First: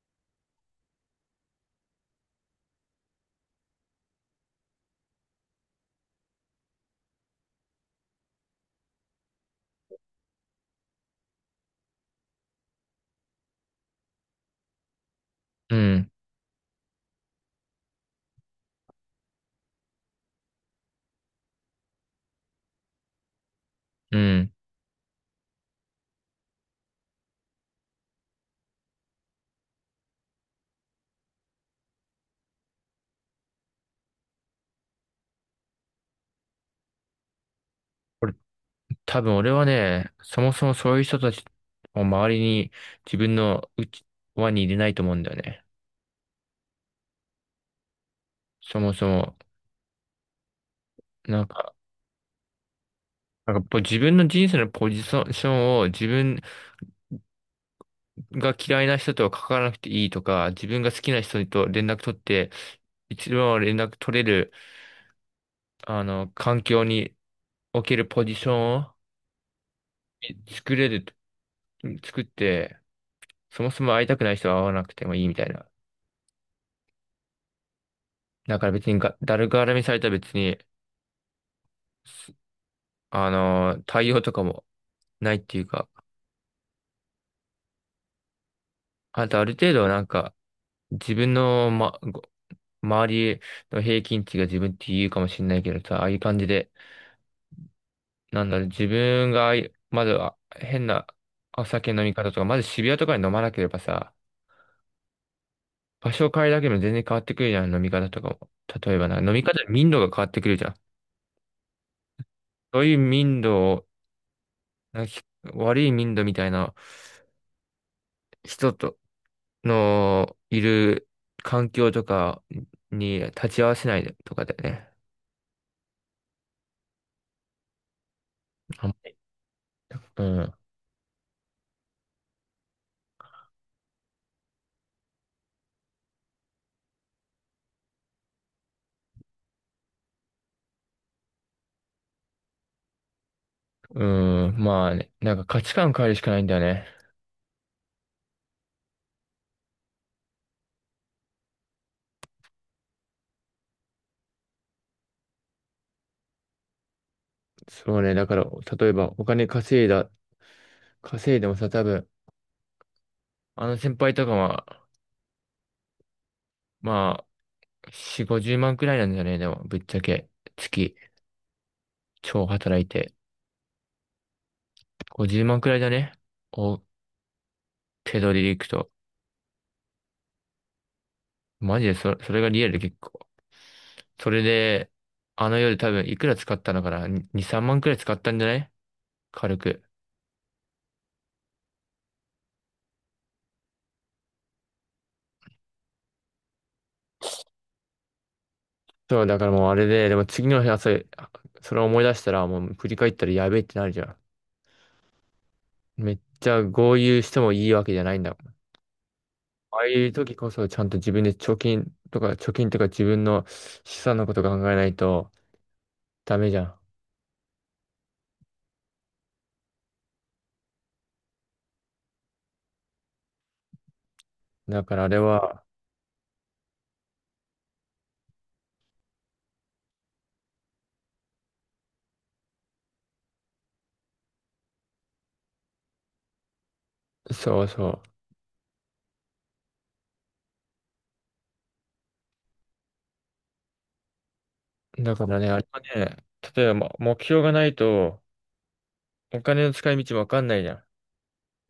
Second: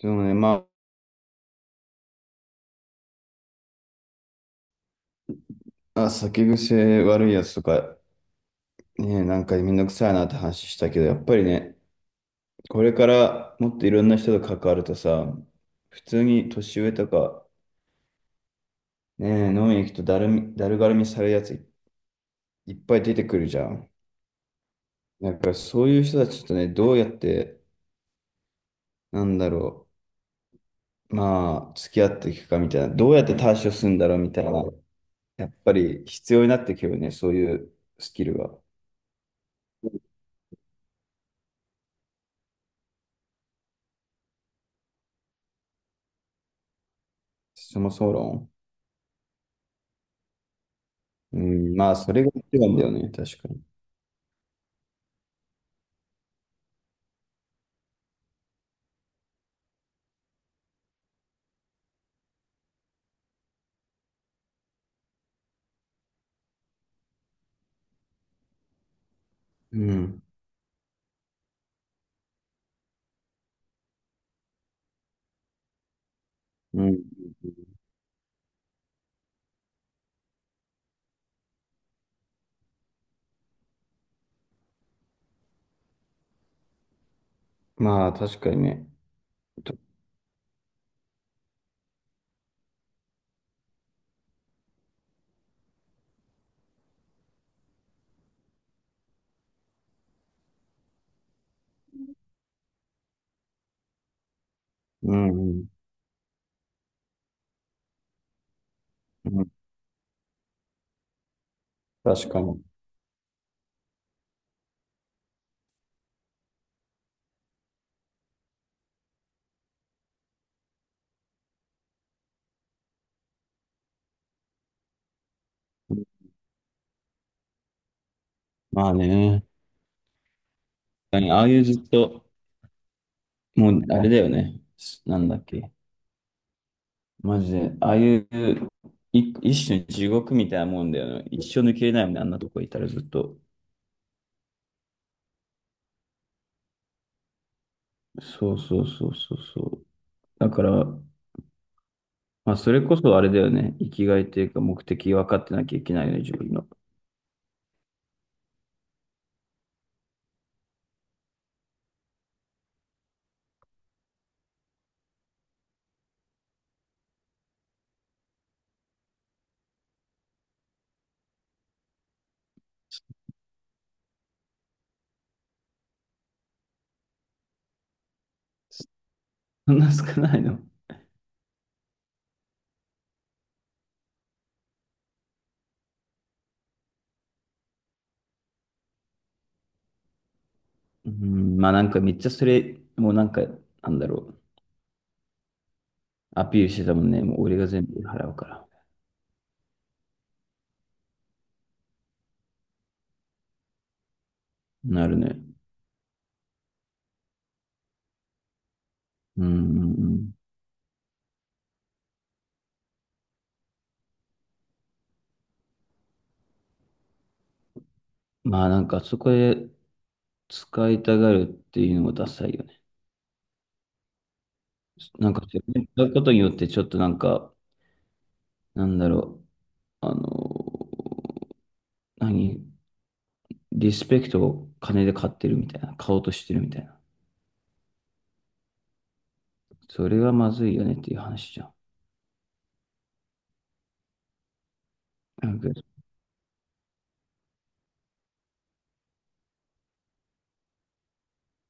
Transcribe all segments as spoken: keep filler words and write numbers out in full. でもね、まあ、酒癖悪いやつとか、ね、なんかめんどくさいなって話したけど、やっぱりね、これからもっといろんな人と関わるとさ、う普ん、通に年上とか、ね、飲みに行くとだるみ、だるがるみされるやついっぱい出てくるじゃん。うん。だからそういう人たちとね、どうやって、なんだろう、まあ、付き合っていくかみたいな、どうやって対処するんだろうみたいな、やっぱり必要になってくるよね、そういうスキこれルが。多分俺はね、そもそもそういう人たちを周りに自分のうち輪に入れないと思うんだよね。そもそも論。そもそも。うなんか、ん、まあ、それが一番だよね、確かなに。んかぽ自分の人生のポジションを、自分が嫌いな人とは関わらなくていいとか、自分が好きな人と連絡取って、一番連絡取れる、あの、環境におけるポジションをうん。作れる、作って、そもそも会いたくない人は会わなくてもいいみたいな。うん。だから別にが、誰絡みされたら、別にあのー、対応とかもないっていうか、まあ、確かにね。あとある程と度なんか、自分の、ま、ご周りの平均値が自分って言うかもしれないけどさ、ああいう感じで、なんだろう、自分がああいう、まずは変なお酒の飲み方とか、まず渋谷とかに飲まなければさ、うん、うん、場所を変えるだけでも全然変わってくるじゃん、飲み方とかも。例えばな、飲うみん。方、民度が変わってくるじゃん。確かに。そういう民度を、なんかひ悪い民度みたいな人と、のいる環境とかに立ち会わせないとかだよね。まああね。うん。確かにああいうずっと、もう、あれだよね。なんだっけ。マジで。ああいう、い一種の地獄みたいなもんだよね。一生抜けれないもんね、あんなとこいたらずっと。うん。まあね、なんか価値観変えるしかないんだよね。そうそうそうそうそう。だから、まあ、それこそあれだよね。生きがいというか、目的分かってなきゃいけないよね、自分の。そうね。だから、例えばお金稼いだ、稼いでもさ、多分、あの先輩とかは、まあ、し、ごじゅうまんくらいなんだよね。でも、ぶっちゃけ、月、超働いて。ごじゅうまんくらいだね。お、手取りでいくと。そんな少ないの？マジでそ、それがリアルで結構。それで、あの夜多分いくら使ったのかな？ に、さんまんくらい使ったんじゃない、軽く。うん、まあなんかめっちゃそれ、もうなんか、なんだろう。アピールしてたもんね。もう俺が全部払うから。そう、だからもうあれで、でも次の日朝、それを思い出したら、もう振り返ったらやべえってなるじゃん。なるね。めっちゃ豪遊してもいいわけじゃないんだもん。うんあうあいうん時こそちゃんと自分で貯金とか、貯金とか自分の資産のこと考えないとダメじゃうん。まあなんかそこで使いたがるっていうのもダサいよね。ん。だからあれなんかそれは、使うことによってちょっとなんか、なんだろう。あのー何リスペクトを金で買ってるみたいな。買おうとしてるみたいな。そうそそれはまずいよねっていう話じゃん。う。だからね、なあんれかはね、例えばま目標がないと、お金の使い道もわかんないじゃ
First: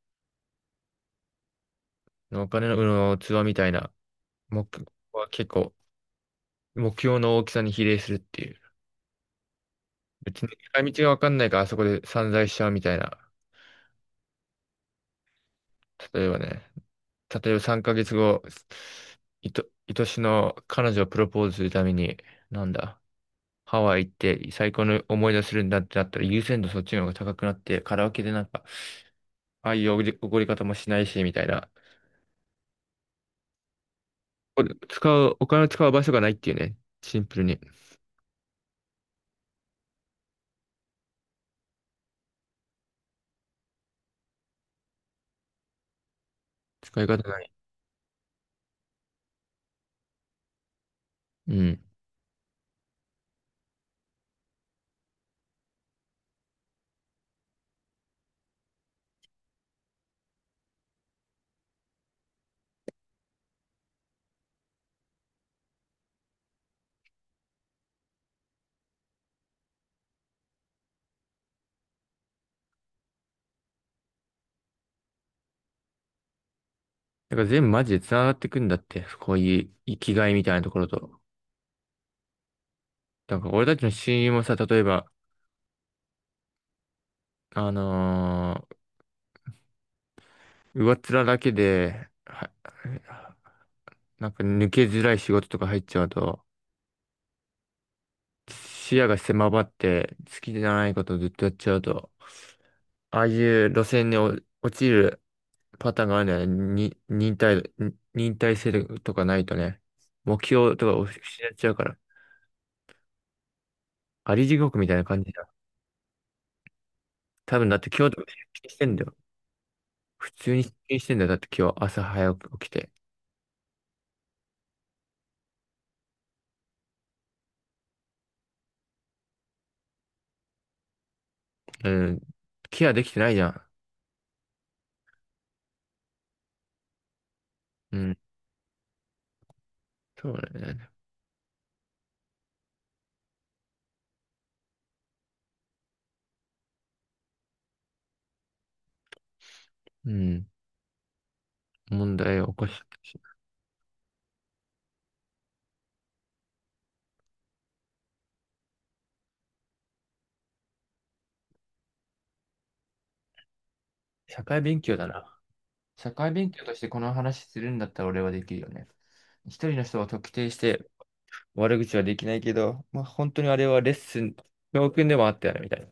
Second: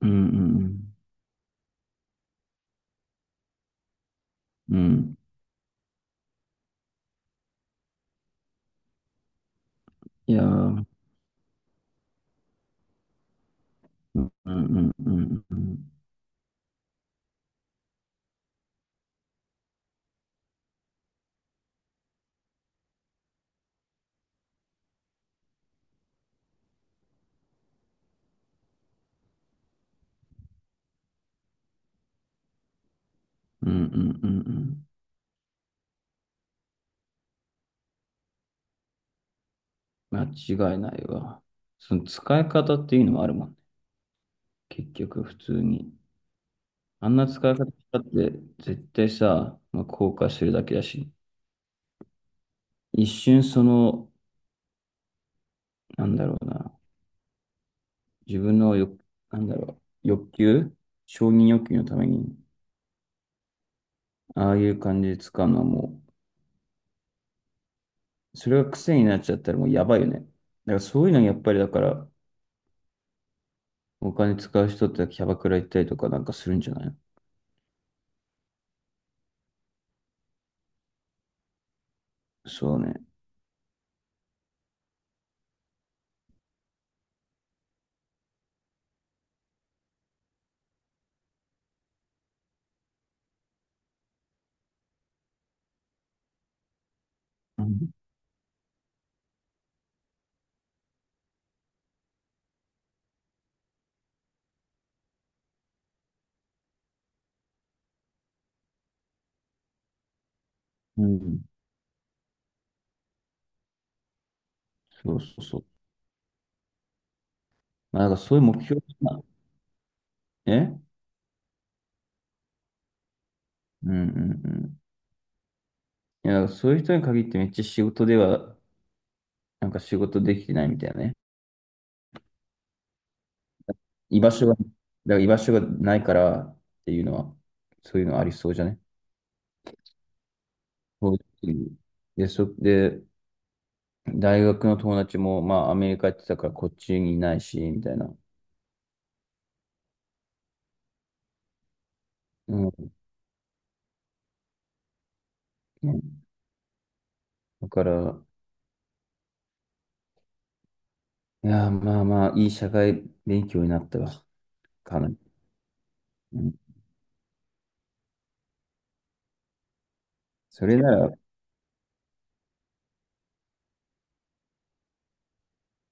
うんうんん。お金の、うん、器みたいな。目うん。うん。は結構、目標の大きさに比例するっていう。い別やに使ー、い道がわかんないからあそこで散財しちゃうみたいな。うんうんうんうんうん。例えばね、例えばさんかげつご、いと、愛しの彼女をプロポーズするために、なんだ、ハワイ行って最高の思い出するんだってなったら、優先度そっちの方が高くなって、カラオケでなんか、ああいうおごり、おごり方もしないし、みたいな。うんうんうんうこれん。使う、お金を使う場所がないっていうね。シンプルに。間違いないわ。その使い方っていうのもあるもんね。結局、普通に。使いあんな方な使い。い方だって絶対さ、まあ、後悔するだけだし、うん。一瞬その、なんだろうな、自分の欲、なんだろう、欲求承認欲求のために、ああいう感じで使うのはもう、それが癖になっちゃったらもうやばいよね。だからそういうのやっぱりだから、お金使う人ってキャバクラ行ったりとかなんかするんじゃない？だから全部マジで繋がってくんだって。こういう生きがいみたいなところと。そうね。だから俺たちの親友もさ、例えば、あのー上っ面だけで、は、なんか抜けづらい仕事とか入っちゃうと、うん、視野が狭まって、好きじゃないことをずっとやっちゃうと、ああいう路線にお落ちるパターンがあるんだよね。に、忍耐、に忍耐性とかないとね、目標とかをう失んっちゃうから、あり地獄みたいなそう感そじうだ。そう。多分だってまあ今なん日かとか出そういう目勤し標てんだよ。が、普えう通に出ん勤してんだよ。だって今日朝早く起きて。うんうん。いや、そういう人に限ってめっちゃ仕事では、なんか仕事できてないみたいなね。うん。ケアできてないじゃん。居場所が、だから居場所がないからっていうのは、うそういうん。のありそうじゃね。そうだよね。そういうで、そ、で、大学の友達も、まあ、アメリカ行ってたからこっちにいないし、みたいな。うん。問題を起こうしたかん。もしれない。だから、いや、まあまあ、いい社会勉強になったわ。社会勉強かだなり。な。社会う勉ん。強としてこの話するんだったら俺はできるよね。一人の人を特定しそれてなら、悪口はできないけど、まあ本当にあれはレッスン、教訓でもあったよね、みたいな。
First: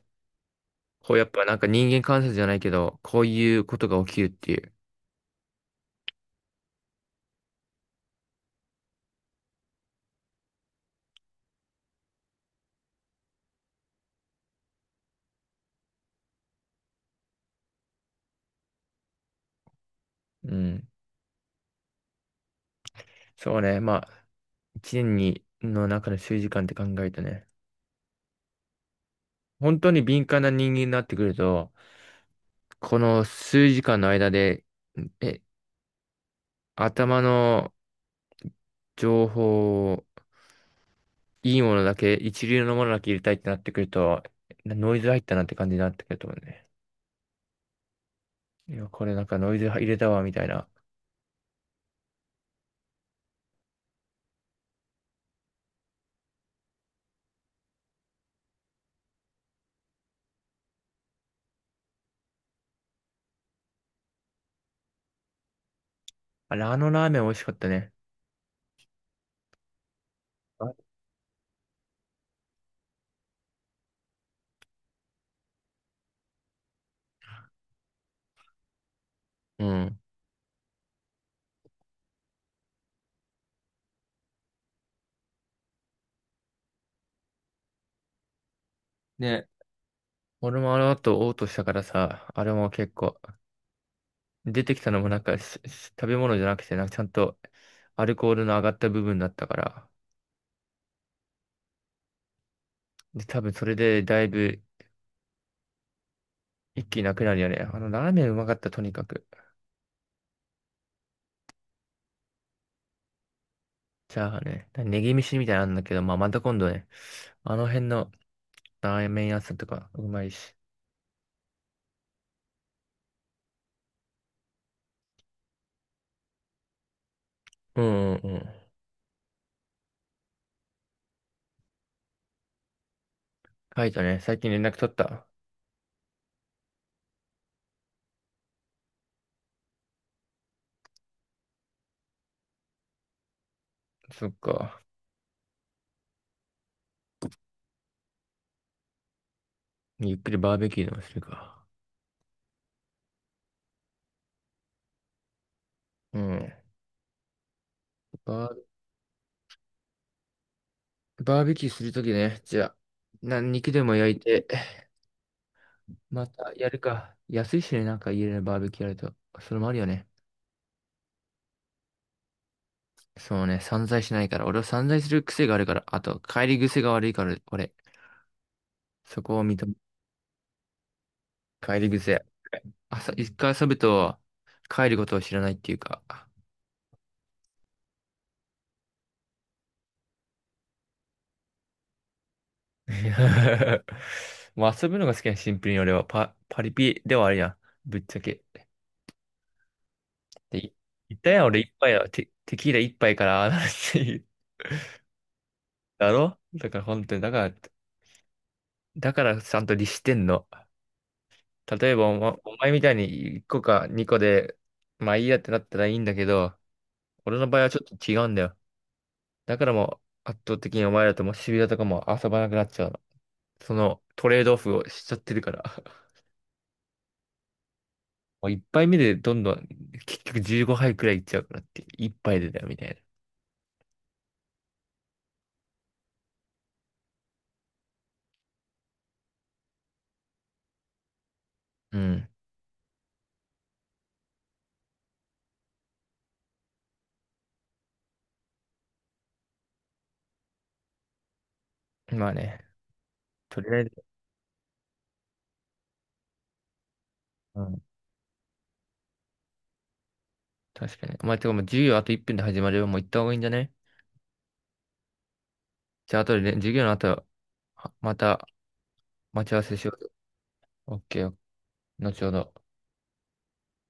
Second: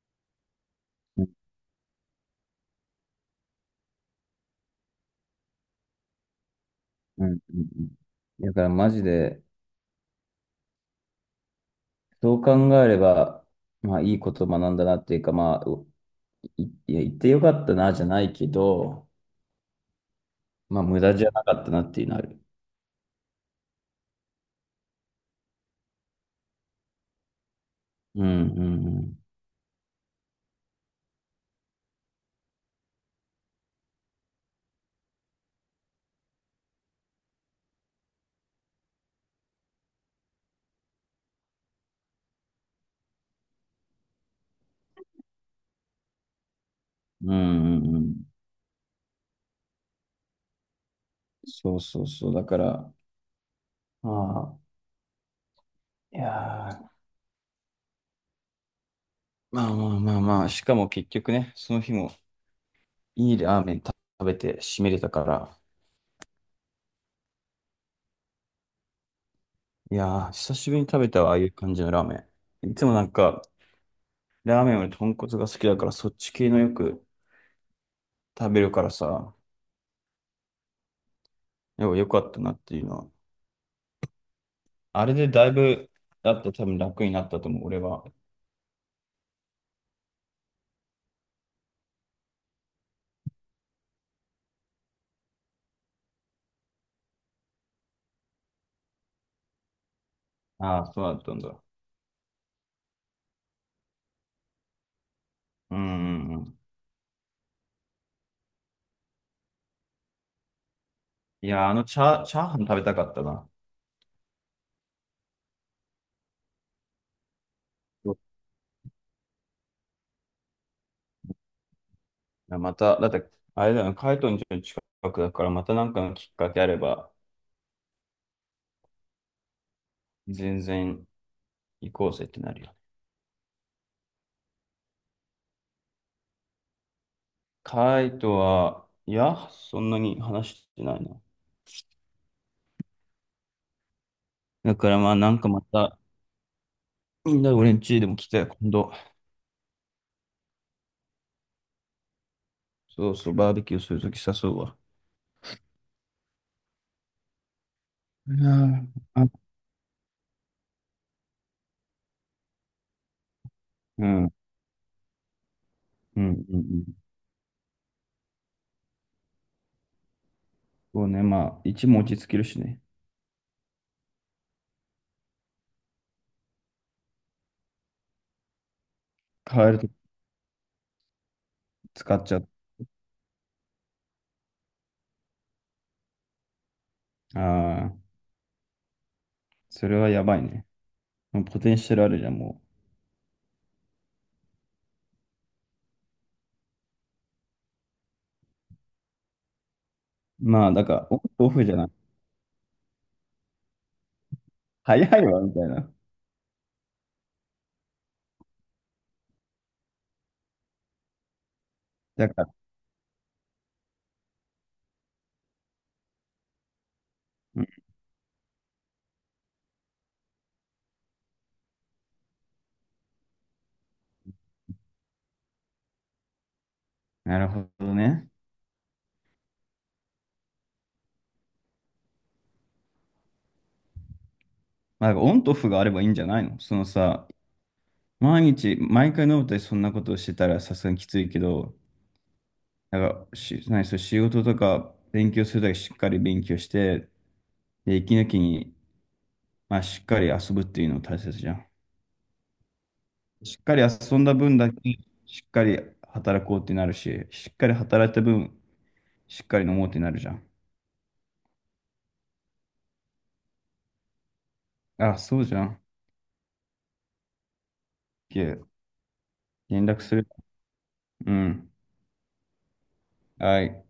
こううやっん、ぱなんか人間観察じゃないけど、こういうことが起きるっていう。うん、うん。うん。だからマジで、そう考えれば、まあ、いいこと学んだなっていうか、まあ、い、いや、言ってよかったな、じゃないけど、うまあ、ん。無駄じゃなかったなっていうのある。そうね。まあ、一年にの中の数時間って考えるとね、うん、うん、うん。本当に敏感な人間になってくると、この数時間の間で、え、頭の情報、いいものだけ、一流のものだけ入れたいってなってくると、ノイズ入ったなって感じになってくると思うね。うん、うん、うん。いや、これなんかノイズ入れたわ、みたいな。そうそうそう。だから、まあ、いやーまあまあまあまあ、しかも結局ね、その日もいいラーメン食べて締めれたから、あれ、あのラーメン美味しかったね。いやー、久しぶりあに食べたわ、ああいう感じのラーメン。いつもなんか、ラーメンより豚骨が好きだから、そっち系のよく食べるからさ、うん。よよかったなっていうのはあれでだいぶ、だって多分楽になったと思う、俺は。ね。俺もあの後嘔吐したからさ、あれも結構、出てきたのもなんかしし食べ物じゃなくて、なんかちゃんとアルコールの上がった部分だったから、ああ、そうだったんだ。で、多分それでだいぶうんうんうん。一気になくなるよね。あのラーメンうまかった、とにかく。いや、あのチャー、チャーハン食べたかったな。チャーハンね。ネギ飯みたいなのあるんだけど、まあ、また今度ね、あの辺のそうラーメン屋さんとかうまいし。いやまた、だって、あれだよねカイトの家の近くだから、またなんかのきっかけあれば、うんうんうん。全然行こうぜってなるよね。カイトね、最近連絡取った。カイトは、いや、そんなに話してないな。そっだか。からまあ、なんかまた、みんな俺ん家でも来て、今度、ゆっくりバーベキューでもするか。そうそう、バーベキューするとき誘うわ。うん。うバん、あー、バーベキューするときね、じゃあ、な、肉でもう焼いん、うん、て、うまん。たうやるん。か。安いしね、なんか家でねバーベキューやると。それもあるよね。そうね、まあ、一も落ち着けるしね。そうね、散財しないから。俺は散財する癖があるから。あと、帰り癖が悪いから、俺。そこを認変えめると帰り使っ癖。ちゃう。朝、一回遊ぶと帰ることを知らないっていうか。ああ、それはやばいね。もうポテンシャルあるじゃん、もいや まあ遊ぶのが好きな、シンプルに俺はパ、パリピではあるやん。ぶっちゃけ。う。で、まあ、いだから、オ言っンたやとん、オ俺フ一じゃない。杯はテ、テキーラ一杯からああなるっていう。早いわ、みたいな。だろだから本当に、だから、だからちゃんと律してんの。例えばお、だま、から、お前みたいにいっこかにこで、まあいいやってなったらいいんだけど、俺の場う合ん、はちょっと違うんだよ。だからもう圧倒的にお前らともシビラとかも遊ばなくなっちゃうの。そのトレードオフをしちゃってるから。なるほどね。もう一杯目でどんどん結局じゅうごはいくらいいっちゃうからって、一杯でだよみたいまあ、だからオンとオフがあればいいんじゃないのそのさ、毎日、毎回飲むとそんなことをしてたらさすがにきついけど、な。うなんか、し、何、そう、仕事とか勉強するだけしっかり勉強して、で、息抜きに、まあ、しっかり遊ぶっていうの大切じゃん。ん。まあね、しとっりかありえず、遊んだ分だけ、しっかり働こうってなるし、しっうかりん、働いた分、しっかり飲もうってなるじゃん。確かに。お前、てかもう授業あといっぷんで始まるよ。もう行った方がいいんじゃね？あ、そうじゃん。オッじゃあ、後でね、授業の後、はまケたー、待ち合わせし連よ絡う。する。オッケうー、ん。後ほど。はい。